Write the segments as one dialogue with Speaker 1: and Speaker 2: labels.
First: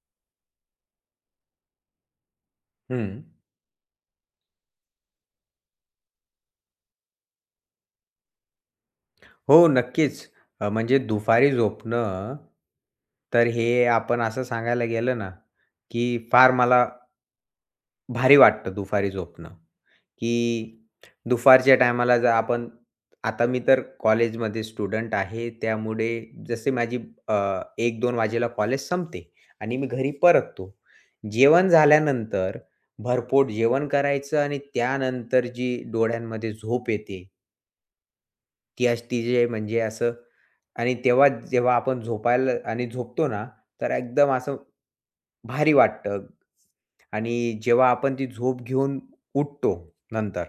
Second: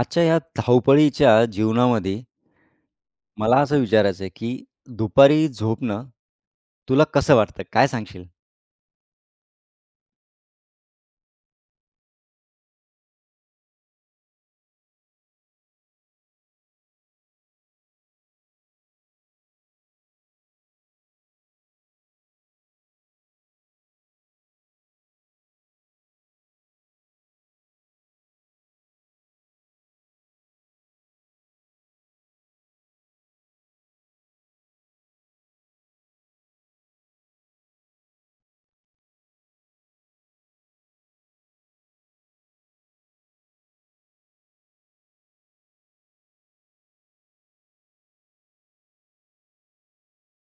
Speaker 1: आजच्या या धावपळीच्या जीवनामध्ये
Speaker 2: हं.
Speaker 1: मला असं विचारायचं आहे, की दुपारी झोपणं तुला कसं वाटतं? काय सांगशील?
Speaker 2: हो, नक्कीच. म्हणजे दुपारी झोपणं, तर हे आपण असं सांगायला गेलं ना, की फार मला भारी वाटतं दुपारी झोपणं, की दुपारच्या टायमाला जर आपण आता मी तर कॉलेजमध्ये स्टुडंट आहे, त्यामुळे जसे माझी अ, एक दोन वाजेला कॉलेज संपते आणि मी घरी परततो. जेवण झाल्यानंतर भरपोट जेवण करायचं आणि त्यानंतर जी डोळ्यांमध्ये झोप येते, ती अशी तिचे म्हणजे असं आणि तेव्हा जेव्हा आपण झोपायला आणि झोपतो ना, तर एकदम असं भारी वाटतं. आणि जेव्हा आपण ती झोप घेऊन उठतो नंतर,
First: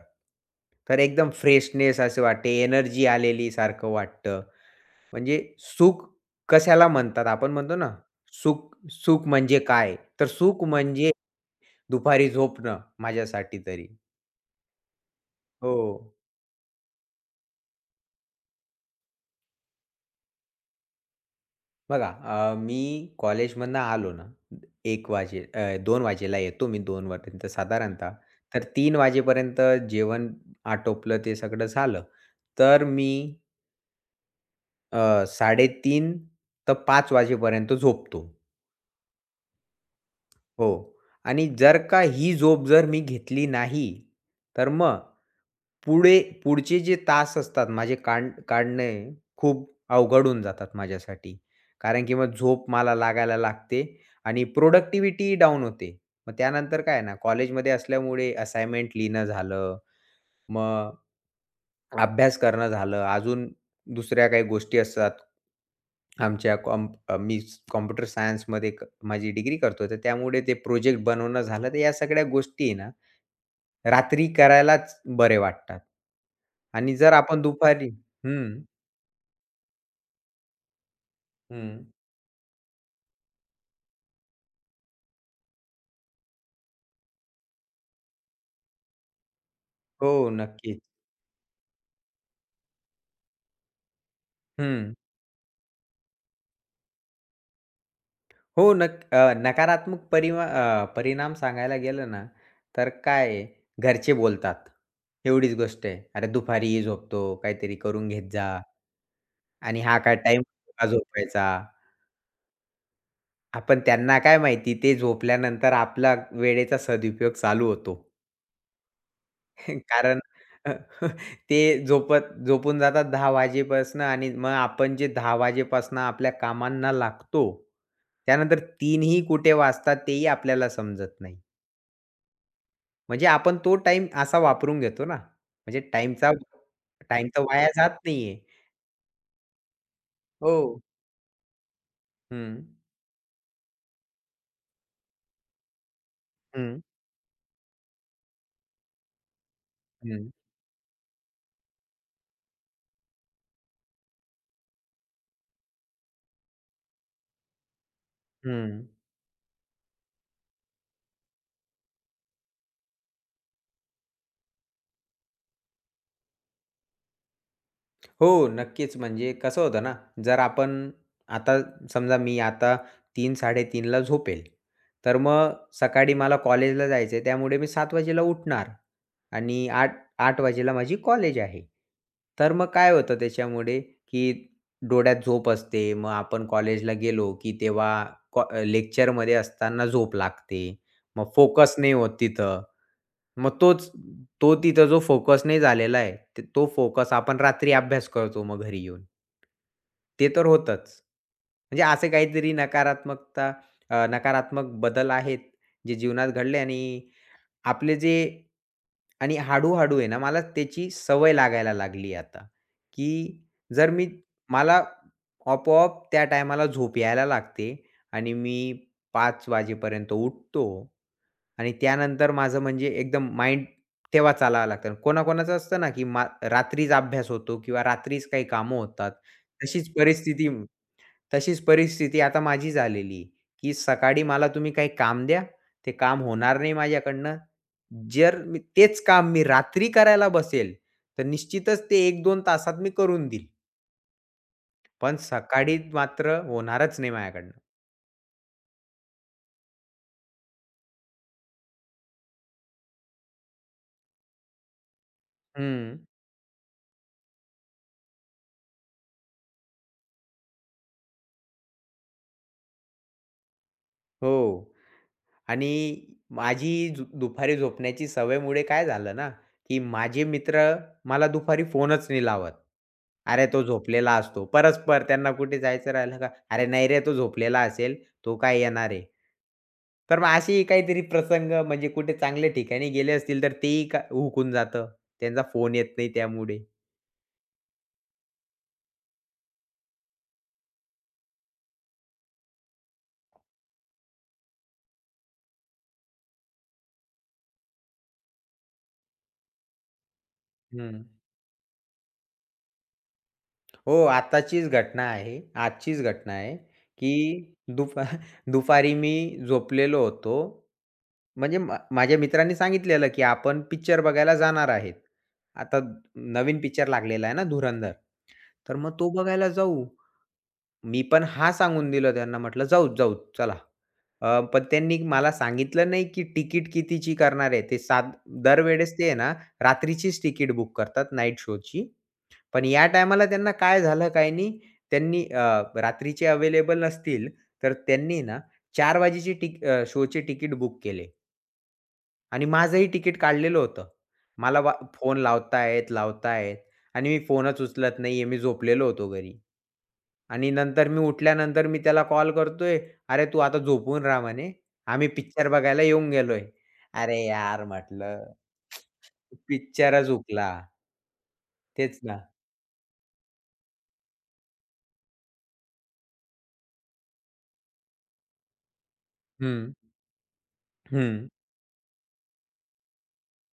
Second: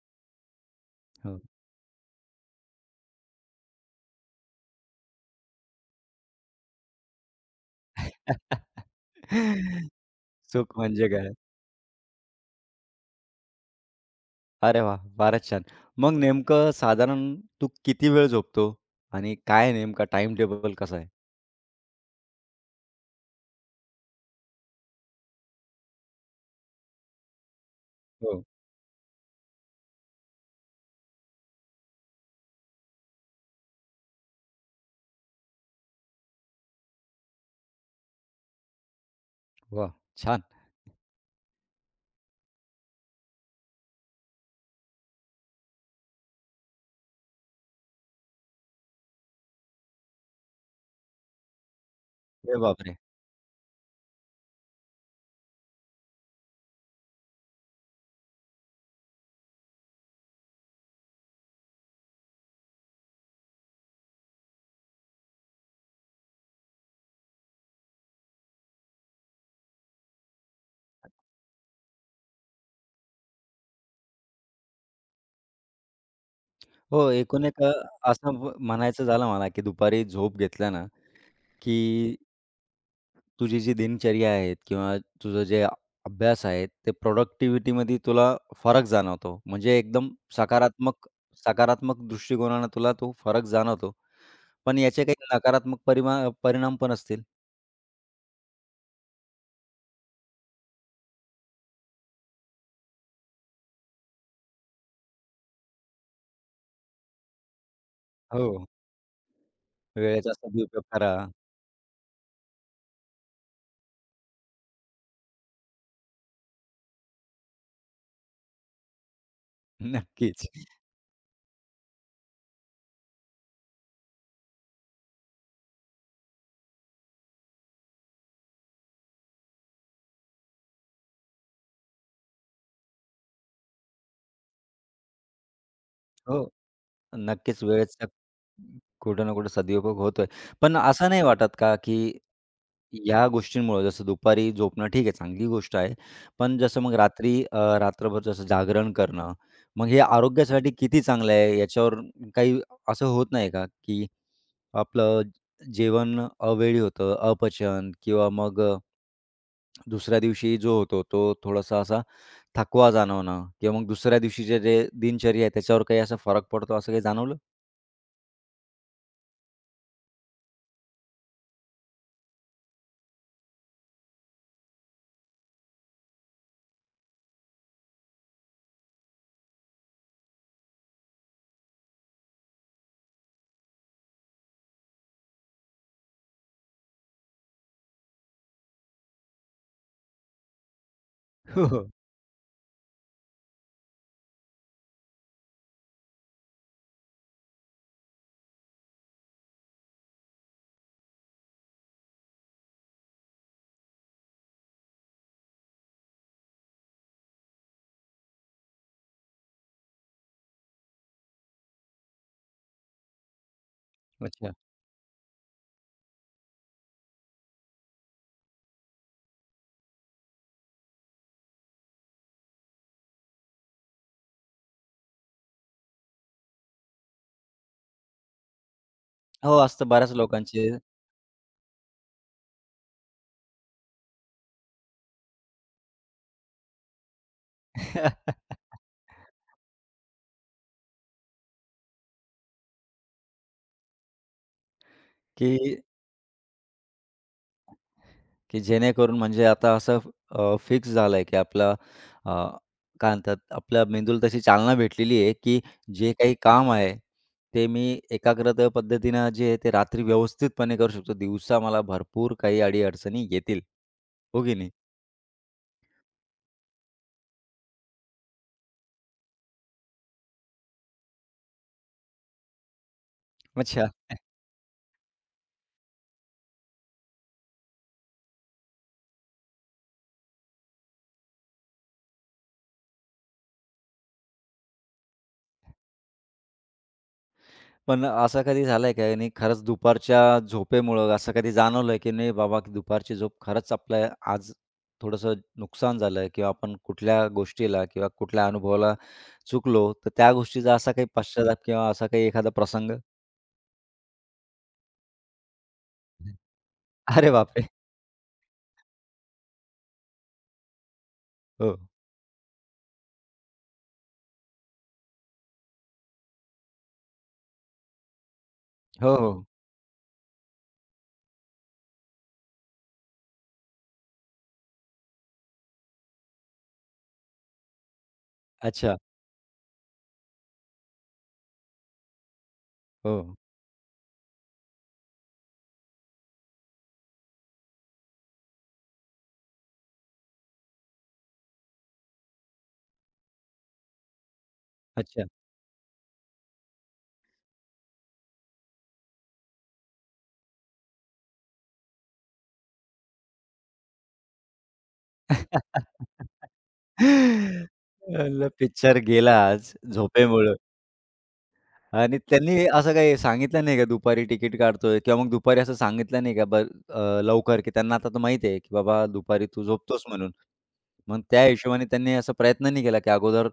Speaker 2: तर एकदम
Speaker 1: हो.
Speaker 2: फ्रेशनेस असे वाटते, एनर्जी आलेली सारखं वाटतं. म्हणजे सुख कशाला म्हणतात? आपण म्हणतो ना, सुख सुख म्हणजे काय? तर सुख
Speaker 1: सुख म्हणजे
Speaker 2: म्हणजे
Speaker 1: काय?
Speaker 2: दुपारी झोपणं माझ्यासाठी तरी.
Speaker 1: अरे वाह! फारच छान.
Speaker 2: हो.
Speaker 1: मग नेमकं साधारण तू किती वेळ झोपतो? आणि काय नेमका टाईम टेबल कसा आहे?
Speaker 2: बघा मी कॉलेजमधनं आलो ना, 1 वाजे अ, 2 वाजेला येतो मी 2 वाजेपर्यंत साधारणतः.
Speaker 1: हो.
Speaker 2: तर 3 वाजेपर्यंत जेवण आटोपलं ते सगळं झालं. तर मी अ, 3:30 तर 5 वाजेपर्यंत झोपतो.
Speaker 1: वाह! छान.
Speaker 2: हो आणि जर का ही झोप जर मी घेतली नाही, तर मग पुढे पुढचे जे तास असतात माझे काढणे खूप अवघड होऊन जातात माझ्यासाठी. कारण की मग
Speaker 1: अरे
Speaker 2: झोप
Speaker 1: बापरे!
Speaker 2: मला लागायला लागते आणि प्रोडक्टिव्हिटी डाऊन होते. मग त्यानंतर काय ना, कॉलेजमध्ये असल्यामुळे असाइनमेंट लिहिणं झालं, मग अभ्यास करणं झालं, अजून दुसऱ्या काही गोष्टी असतात. मी कॉम्प्युटर सायन्समध्ये माझी डिग्री करतो, तर त्यामुळे ते प्रोजेक्ट बनवणं झालं, तर या सगळ्या गोष्टी आहे ना, रात्री करायलाच बरे वाटतात. आणि
Speaker 1: हो,
Speaker 2: जर आपण
Speaker 1: एकूण एक
Speaker 2: दुपारी
Speaker 1: असं
Speaker 2: हं,
Speaker 1: म्हणायचं झालं मला, की दुपारी झोप घेतल्यानं की
Speaker 2: हं.
Speaker 1: तुझी जी दिनचर्या आहे किंवा तुझं जे अभ्यास आहे, ते प्रॉडक्टिव्हिटीमध्ये तुला फरक जाणवतो. म्हणजे एकदम
Speaker 2: हो, नक्कीच.
Speaker 1: सकारात्मक सकारात्मक दृष्टिकोनानं तुला तो फरक जाणवतो. पण
Speaker 2: हं.
Speaker 1: याचे काही नकारात्मक परिणाम पण असतील.
Speaker 2: नकारात्मक परिणाम सांगायला गेलं ना, तर काय आहे, घरचे बोलतात. एवढीच गोष्ट आहे. "अरे, दुपारी झोपतो, काहीतरी करून घेत
Speaker 1: हो.
Speaker 2: जा." आणि हा काय
Speaker 1: वेळेचा
Speaker 2: टाईम
Speaker 1: सदुपयोग
Speaker 2: का
Speaker 1: करा.
Speaker 2: झोपायचा. हां, त्यांना काय माहिती ते झोपल्यानंतर आपला वेळेचा सदुपयोग चालू होतो. कारण
Speaker 1: नक्कीच.
Speaker 2: अ, ते झोपून जातात 10 वाजेपासनं आणि मग आपण जे 10 वाजेपासनं आपल्या कामांना लागतो, त्यानंतर 3 कुठे वाजतात तेही आपल्याला समजत नाही. म्हणजे आपण तो टाईम असा वापरून घेतो ना. म्हणजे टाईमचा
Speaker 1: हो.
Speaker 2: टाईम तर
Speaker 1: नक्कीच
Speaker 2: वाया जात
Speaker 1: वेळेचा
Speaker 2: नाहीये.
Speaker 1: कुठं ना कुठं सदुपयोग होतोय.
Speaker 2: हो.
Speaker 1: पण असं नाही वाटत का, की
Speaker 2: हं.
Speaker 1: या गोष्टींमुळं जसं दुपारी झोपणं ठीक आहे, चांगली गोष्ट आहे. पण
Speaker 2: हं.
Speaker 1: जसं मग रात्री रात्रभर जसं जागरण करणं, मग हे
Speaker 2: हं.
Speaker 1: आरोग्यासाठी किती चांगलं आहे? याच्यावर काही असं होत नाही का, की आपलं जेवण अवेळी होतं, अपचन किंवा मग
Speaker 2: हं.
Speaker 1: दुसऱ्या दिवशी जो होतो, तो थोडासा असा थकवा जाणवणं किंवा मग दुसऱ्या दिवशीचे जे दिनचर्या आहे त्याच्यावर काही असा फरक पडतो असं काही जाणवलं?
Speaker 2: हो, नक्कीच. म्हणजे कसं होतं ना, जर आपण आता समजा मी आता 3-3:30 ला झोपेल, तर मग सकाळी मला कॉलेजला जायचं आहे, त्यामुळे मी 7 वाजेला उठणार आणि 8-8 वाजेला माझी कॉलेज आहे. तर मग काय होतं त्याच्यामुळे, की डोळ्यात झोप असते. मग आपण कॉलेजला गेलो, की तेव्हा लेक्चरमध्ये असताना झोप लागते. मग
Speaker 1: हो,
Speaker 2: फोकस
Speaker 1: हो.
Speaker 2: नाही होत तिथं. मग तोच तो तिथं जो फोकस नाही झालेला आहे, तो फोकस आपण रात्री अभ्यास करतो मग घरी येऊन. ते तर होतंच. म्हणजे असे काहीतरी नकारात्मकता अ, नकारात्मक बदल आहेत, जे जीवनात घडले आणि आपले जे आणि हळू-हळू आहे ना, मला त्याची सवय लागायला लागली आता, की जर मी
Speaker 1: अच्छा.
Speaker 2: मला आपोआप त्या टायमाला झोप यायला लागते आणि मी 5 वाजेपर्यंत उठतो. आणि त्यानंतर माझं म्हणजे एकदम माइंड तेव्हाच चालावं लागतं. कोणाकोणाचं असतं ना, की रात्रीच अभ्यास होतो किंवा रात्रीच काही कामं होतात.
Speaker 1: हो, असतं
Speaker 2: तशीच
Speaker 1: बऱ्याच
Speaker 2: परिस्थिती
Speaker 1: लोकांचे
Speaker 2: तशीच परिस्थिती आता माझी झालेली, की सकाळी मला तुम्ही काही काम द्या, ते काम होणार नाही माझ्याकडनं. जर मी तेच काम मी रात्री करायला बसेल, तर निश्चितच ते एक 2 तासात मी करून देईल. पण
Speaker 1: की
Speaker 2: सकाळी मात्र होणारच नाही माझ्याकडनं.
Speaker 1: की जेणेकरून म्हणजे आता असं फिक्स झालंय की आपला काय म्हणतात आपल्या मेंदूला तशी चालना भेटलेली आहे की
Speaker 2: हं.
Speaker 1: जे काही काम आहे ते मी एकाग्रता पद्धतीनं जे आहे ते रात्री व्यवस्थितपणे करू शकतो. दिवसा मला भरपूर काही अडी-अडचणी येतील. हो की नाही?
Speaker 2: हो. आणि माझी झ दुपारी झोपण्याची सवयमुळे काय झालं ना, की माझे मित्र मला दुपारी फोनच नाही लावत. "अरे, तो
Speaker 1: अच्छा.
Speaker 2: झोपलेला असतो." परस्पर त्यांना कुठे जायचं राहिलं का, "अरे, नाही रे, तो झोपलेला असेल, तो काय येणार आहे." तर मग असेही काहीतरी प्रसंग म्हणजे कुठे चांगल्या ठिकाणी गेले असतील, तर तेही का हुकून जातं. त्यांचा फोन येत नाही त्यामुळे.
Speaker 1: पण असं कधी झालंय का आणि खरंच दुपारच्या झोपेमुळं असं कधी जाणवलंय, की नाही बाबा, की दुपारची झोप खरंच आपलं आज थोडंसं नुकसान झालं किंवा आपण कुठल्या गोष्टीला किंवा कुठल्या अनुभवाला चुकलो, तर त्या गोष्टीचा असा
Speaker 2: हं.
Speaker 1: काही पश्चाताप किंवा असा काही एखादा प्रसंग?
Speaker 2: हो, आताचीच घटना आहे. आजचीच घटना आहे, की
Speaker 1: अरे बापरे!
Speaker 2: दुपा दुपारी मी झोपलेलो होतो. म्हणजे
Speaker 1: हो.
Speaker 2: माझ्या मित्रांनी सांगितलेलं, की आपण पिक्चर बघायला जाणार आहेत. आता नवीन पिक्चर लागलेला आहे ना धुरंधर. तर मग तो
Speaker 1: हो, हो.
Speaker 2: बघायला जाऊ. मी पण हां सांगून दिलं त्यांना म्हटलं, "जाऊ, जाऊ, चला." पण त्यांनी मला सांगितलं नाही, की तिकीट कितीची करणार आहे. ते साध दरवेळेस
Speaker 1: अच्छा.
Speaker 2: ते आहे ना, रात्रीचीच तिकीट बुक करतात नाईट शोची. पण या टायमाला
Speaker 1: हो.
Speaker 2: त्यांना काय झालं काय नाही, त्यांनी अ, रात्रीचे अवेलेबल नसतील, तर त्यांनी ना 4 वाजेची शोचे तिकीट बुक केले आणि माझंही तिकीट काढलेलं होतं. मला वा फोन
Speaker 1: अच्छा.
Speaker 2: लावतायेत, लावतायेत आणि मी फोनच उचलत नाहीये. मी झोपलेलो होतो घरी. आणि नंतर मी उठल्यानंतर मी त्याला कॉल करतोय, "अरे, तू आता झोपून राहा," म्हणे, "आम्ही पिक्चर बघायला येऊन गेलोय." अरे यार म्हटलं,
Speaker 1: म्हणलं पिक्चर गेला आज
Speaker 2: पिक्चरच हुकला.
Speaker 1: झोपेमुळं.
Speaker 2: तेच
Speaker 1: आणि
Speaker 2: ना.
Speaker 1: त्यांनी असं काही सांगितलं नाही का दुपारी तिकीट काढतोय किंवा मग दुपारी असं सांगितलं नाही का लवकर, की त्यांना आता तर माहिती आहे, की बाबा दुपारी तू
Speaker 2: हं,
Speaker 1: झोपतोस म्हणून. मग
Speaker 2: हं.
Speaker 1: त्या हिशोबाने त्यांनी असा प्रयत्न नाही केला, की अगोदर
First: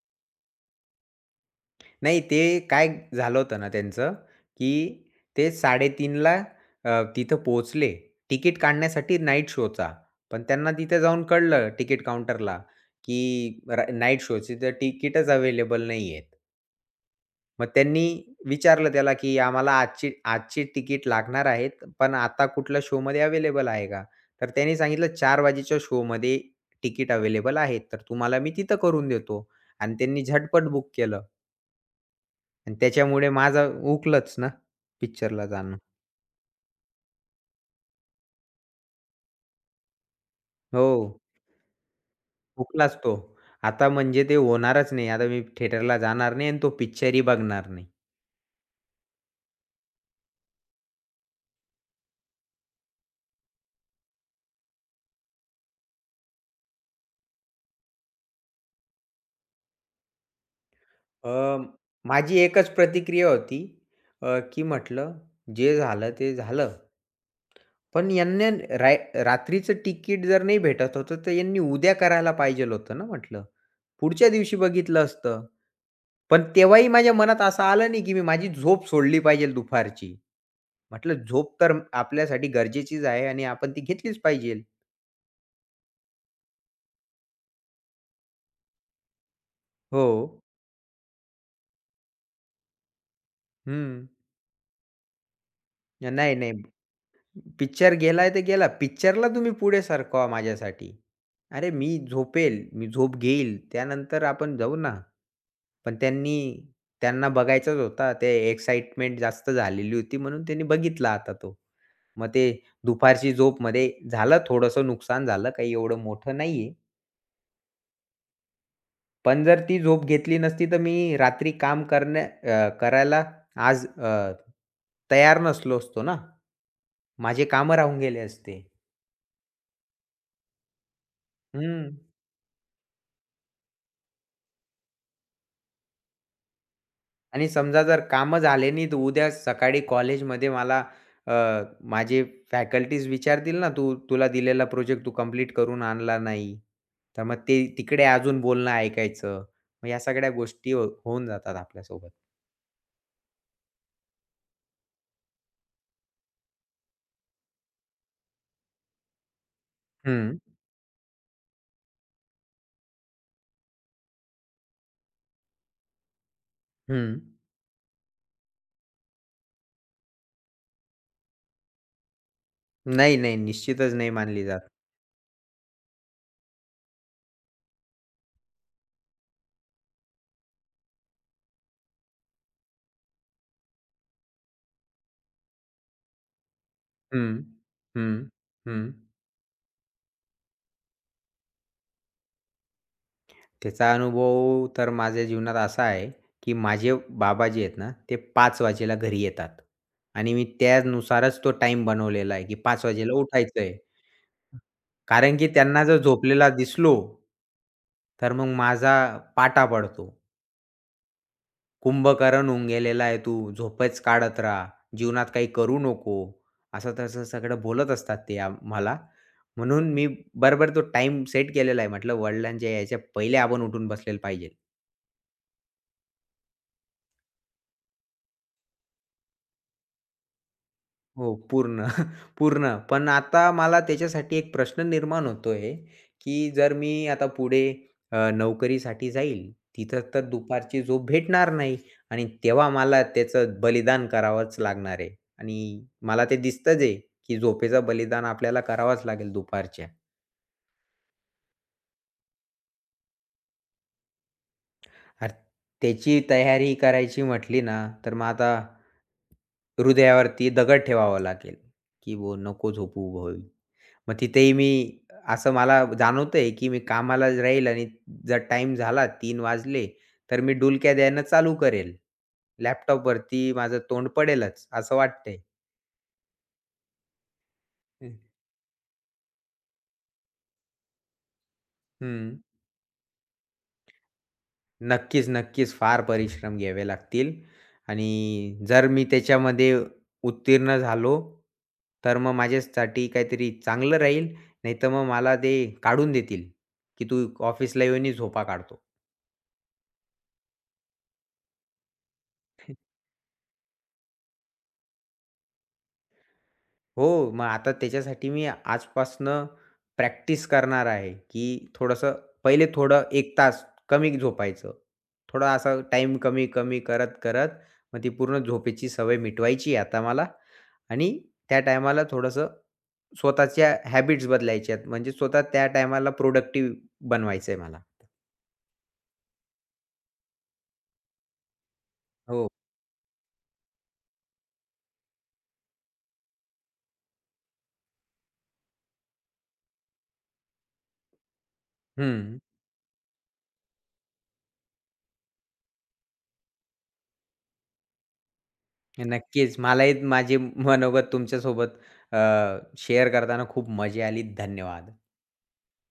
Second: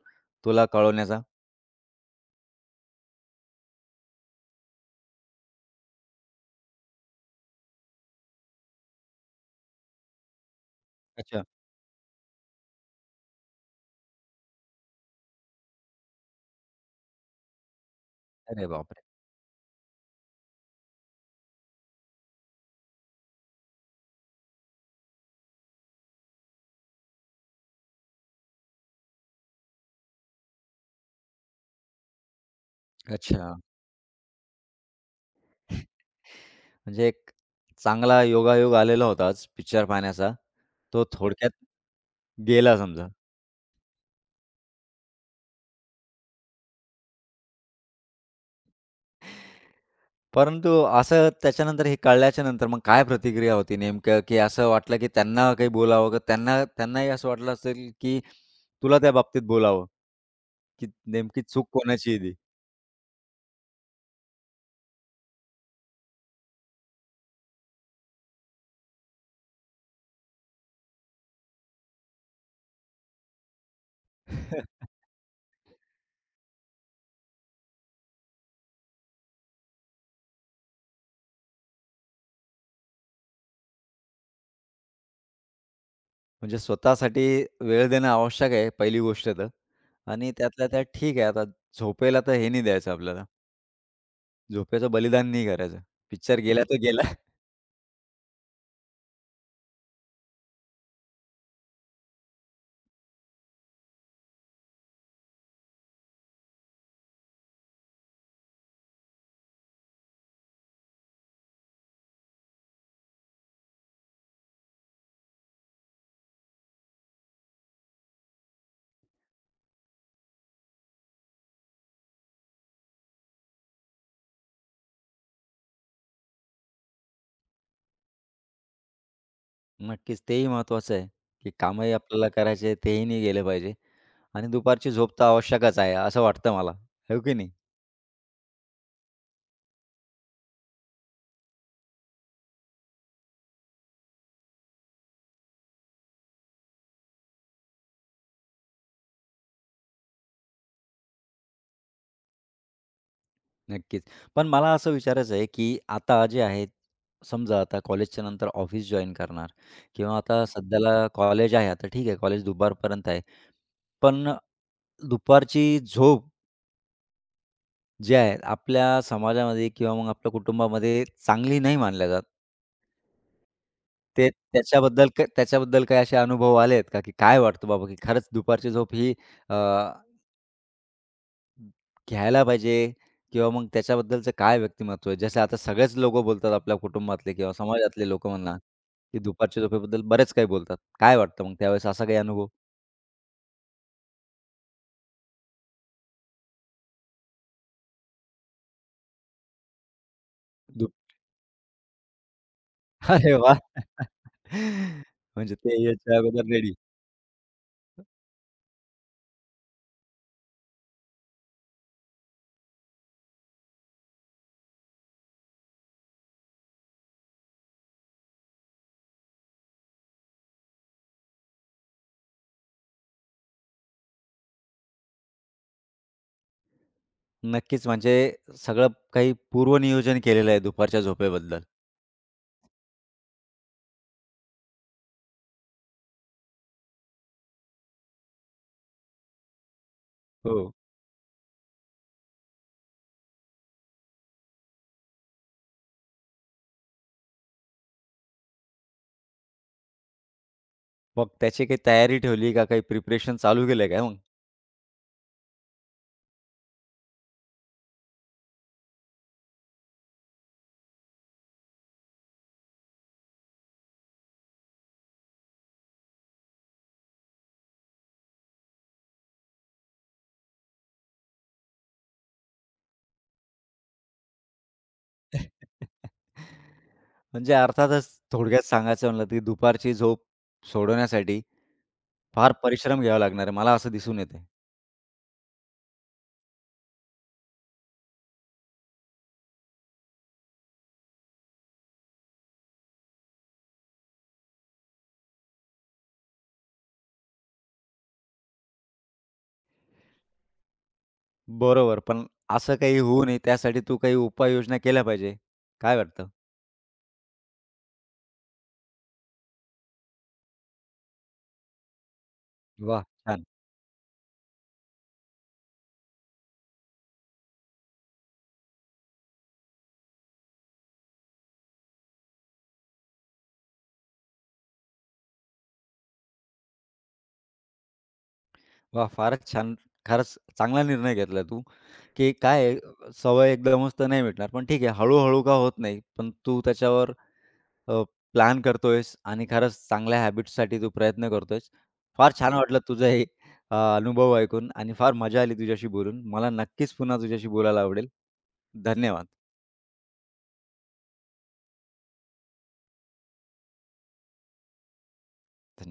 Speaker 1: तुला कळवण्याचा?
Speaker 2: नाही, ते काय झालं होतं ना त्यांचं, की ते 3:30ला अ, तिथं पोहोचले तिकीट काढण्यासाठी नाईट शोचा. पण त्यांना तिथे जाऊन
Speaker 1: अच्छा.
Speaker 2: कळलं तिकीट काउंटरला, की नाईट शोची तर तिकीटच अवेलेबल नाही आहेत. मग त्यांनी
Speaker 1: अरे
Speaker 2: विचारलं
Speaker 1: बापरे!
Speaker 2: त्याला, की "आम्हाला आजची आजची तिकीट लागणार आहेत, पण आता कुठल्या शोमध्ये अवेलेबल आहे का?" तर त्यांनी सांगितलं, "4 वाजेच्या शोमध्ये तिकीट अवेलेबल आहेत, तर तुम्हाला मी तिथं करून देतो." आणि त्यांनी झटपट बुक केलं. आणि त्याच्यामुळे
Speaker 1: अच्छा.
Speaker 2: माझा हुकलंच ना पिक्चरला जाणं.
Speaker 1: म्हणजे एक चांगला योगायोग आलेला होता आज पिक्चर पाहण्याचा. तो
Speaker 2: हो,
Speaker 1: थोडक्यात गेला
Speaker 2: हुकलाच
Speaker 1: समजा.
Speaker 2: तो. आता म्हणजे ते होणारच नाही. आता मी थिएटरला जाणार नाही आणि तो पिक्चरही बघणार नाही.
Speaker 1: परंतु असं त्याच्यानंतर हे कळल्याच्या नंतर मग काय प्रतिक्रिया होती नेमकं, की असं वाटलं की त्यांना काही बोलावं का त्यांना त्यांनाही असं वाटलं असेल की तुला त्या बाबतीत बोलावं, की
Speaker 2: अ,
Speaker 1: नेमकी चूक कोणाची आहे ती?
Speaker 2: माझी एकच प्रतिक्रिया होती की म्हटलं जे झालं ते झालं. पण यांनी राय रात्रीचं तिकीट जर नाही भेटत होतं, तर यांनी उद्या करायला पाहिजेल होतं ना म्हटलं. पुढच्या दिवशी बघितलं असतं. पण तेव्हाही माझ्या मनात असं आलं नाही, की मी माझी झोप सोडली पाहिजेल दुपारची. म्हटलं झोप तर आपल्यासाठी गरजेचीच आहे आणि आपण ती घेतलीच पाहिजे.
Speaker 1: म्हणजे स्वतःसाठी वेळ देणं आवश्यक आहे पहिली गोष्ट तर
Speaker 2: हो.
Speaker 1: आणि त्यातल्या त्यात ठीक आहे आता झोपेला तर हे नाही द्यायचं आपल्याला,
Speaker 2: हं.
Speaker 1: झोपेचं बलिदान नाही करायचं.
Speaker 2: नाही,
Speaker 1: पिक्चर
Speaker 2: नाही.
Speaker 1: गेला तर गेला.
Speaker 2: पिक्चर गेलाय तर गेला. पिक्चरला तुम्ही पुढे सरकवा माझ्यासाठी. अरे मी झोपेल, मी झोप घेईल, त्यानंतर आपण जाऊ ना. पण त्यांना बघायचाच होता. ते एक्साइटमेंट जास्त झालेली होती म्हणून त्यांनी बघितला आता तो. मग ते दुपारची झोपमध्ये थोडंसं नुकसान झालं, काही एवढं मोठं नाहीये. पण जर ती झोप घेतली नसती, तर मी रात्री करायला आज तयार नसलो असतो ना. माझे कामं राहून गेले असते.
Speaker 1: नक्कीच तेही महत्त्वाचं आहे, की कामही
Speaker 2: हं.
Speaker 1: आपल्याला करायचे आहे तेही नाही गेले पाहिजे आणि दुपारची झोप तर आवश्यकच आहे असं वाटतं मला, हो की
Speaker 2: आणि
Speaker 1: नाही?
Speaker 2: समजा जर कामं झाले नाही, तर उद्या सकाळी कॉलेजमध्ये मला अ, माझे फॅकल्टीज विचारतील ना, "तू तुला दिलेला प्रोजेक्ट तू कंप्लीट करून आणला नाही." तर मग ते तिकडे अजून बोलणं ऐकायचं. मग या सगळ्या गोष्टी होऊन जातात आपल्यासोबत.
Speaker 1: नक्कीच. पण मला असं विचारायचं आहे, की आता जे आहे, समजा आता कॉलेजच्या नंतर ऑफिस जॉइन करणार किंवा
Speaker 2: हं,
Speaker 1: आता सध्याला कॉलेज आहे, आता ठीक आहे कॉलेज दुपारपर्यंत आहे. पण दुपारची झोप
Speaker 2: हं.
Speaker 1: जी आहे आपल्या समाजामध्ये किंवा मग आपल्या कुटुंबामध्ये चांगली नाही मानल्या जात.
Speaker 2: नाही, नाही. निश्चितच नाही
Speaker 1: ते
Speaker 2: मानली जात.
Speaker 1: त्याच्याबद्दल त्याच्याबद्दल काही असे अनुभव आलेत का, की काय वाटतं बाबा, की खरंच दुपारची झोप ही घ्यायला पाहिजे किंवा मग त्याच्याबद्दलचं काय व्यक्तिमत्व आहे? जसं आता सगळेच लोकं बोलतात आपल्या कुटुंबातले
Speaker 2: हं,
Speaker 1: किंवा समाजातले
Speaker 2: हं,
Speaker 1: लोकं म्हणा,
Speaker 2: हं.
Speaker 1: की दुपारच्या झोपेबद्दल बरेच काही बोलतात. काय वाटतं मग त्यावेळेस असा काही अनुभव?
Speaker 2: त्याचा अनुभव तर माझ्या जीवनात असा आहे, की माझे बाबा जे आहेत ना, ते पाच वाजेला घरी येतात आणि मी
Speaker 1: दुप
Speaker 2: त्यानुसारच तो टाइम बनवलेला आहे, की 5:00 वाजेला
Speaker 1: अरे वाह!
Speaker 2: उठायचं आहे. कारण की
Speaker 1: म्हणजे ते
Speaker 2: त्यांना जर
Speaker 1: यायच्या
Speaker 2: झोपलेला
Speaker 1: अगोदर रेडी.
Speaker 2: दिसलो, तर मग माझा पाटा पडतो. कुंभकर्ण होऊन गेलेला आहे तू, झोपेच काढत राहा, जीवनात काही करू नको, असं-तसं सगळं बोलत असतात ते मला. म्हणून मी बरोबर तो टाइम सेट केलेला आहे. म्हटलं वडिलांच्या यायच्या पहिले आपण उठून बसलेलं पाहिजे.
Speaker 1: नक्कीच म्हणजे सगळं काही पूर्वनियोजन केलेलं आहे दुपारच्या
Speaker 2: हो,
Speaker 1: झोपेबद्दल.
Speaker 2: पूर्ण, पूर्ण. पण आता मला त्याच्यासाठी एक प्रश्न निर्माण होतोय, की जर मी आता पुढे नोकरीसाठी जाईल, तिथं तर
Speaker 1: हो.
Speaker 2: दुपारची झोप भेटणार नाही आणि तेव्हा मला त्याचं बलिदान करावंच लागणार आहे आणि मला ते दिसतंच आहे, की झोपेचं बलिदान आपल्याला करावंच लागेल दुपारच्या.
Speaker 1: मग त्याची काही तयारी ठेवली का? काही प्रिपरेशन चालू केलं काय
Speaker 2: अर त्याची तयारी करायची म्हटली ना, तर मग आता हृदयावरती दगड ठेवावा लागेल, की "वो नको झोपू भाई." मग तिथेही मी असं मला जाणवतंय, की मी कामाला राहील आणि जर टाइम झाला तीन वाजले, तर मी डुलक्या द्यायला चालू करेल. लॅपटॉपवरती माझं तोंड पडेलच असं वाटतंय.
Speaker 1: म्हणजे अर्थातच
Speaker 2: हं.
Speaker 1: थोडक्यात सांगायचं म्हणलं, की दुपारची झोप सोडवण्यासाठी
Speaker 2: हं.
Speaker 1: फार परिश्रम घ्यावा लागणार आहे. मला असं दिसून येतंय.
Speaker 2: नक्कीच, नक्कीच फार परिश्रम घ्यावे लागतील आणि जर मी त्याच्यामध्ये उत्तीर्ण झालो, तर मग माझ्यासाठी काहीतरी चांगलं राहील. नाहीतर मग मला ते काढून देतील, की "तू ऑफिसला येऊनही झोपा काढतो."
Speaker 1: बरोबर. पण असं काही होऊ नये त्यासाठी तू काही उपाययोजना केल्या पाहिजे. काय वाटतं?
Speaker 2: हो, मग आता त्याच्यासाठी मी आजपासनं प्रॅक्टिस करणार आहे, की थोडंसं पहिले
Speaker 1: वाह!
Speaker 2: थोडं 1
Speaker 1: छान.
Speaker 2: तास कमी झोपायचं. थोडा असा टाईम कमी-कमी करत-करत मग ती पूर्ण झोपेची सवय मिटवायची आता मला आणि त्या टायमाला थोडंसं स्वतःच्या हॅबिट्स बदलायच्या आहेत. म्हणजे स्वतः त्या टायमाला प्रोडक्टिव्ह बनवायचंय मला.
Speaker 1: वाह! फारच छान. खरंच चांगला निर्णय घेतला तू, की
Speaker 2: हो.
Speaker 1: काय आहे सवय एकदमच तर नाही भेटणार. पण ठीक आहे हळू का होत नाही, पण तू त्याच्यावर अ, प्लॅन करतोयस आणि खरंच चांगल्या हॅबिट्ससाठी तू प्रयत्न करतोयस. फार
Speaker 2: हं.
Speaker 1: छान वाटलं तुझा हे अनुभव ऐकून आणि फार मजा आली तुझ्याशी बोलून. मला नक्कीच पुन्हा तुझ्याशी बोलायला आवडेल. धन्यवाद.
Speaker 2: नक्कीच. मलाही माझे मनोगत तुमच्यासोबत शेअर करताना खूप मजा आली. धन्यवाद.
Speaker 1: धन्य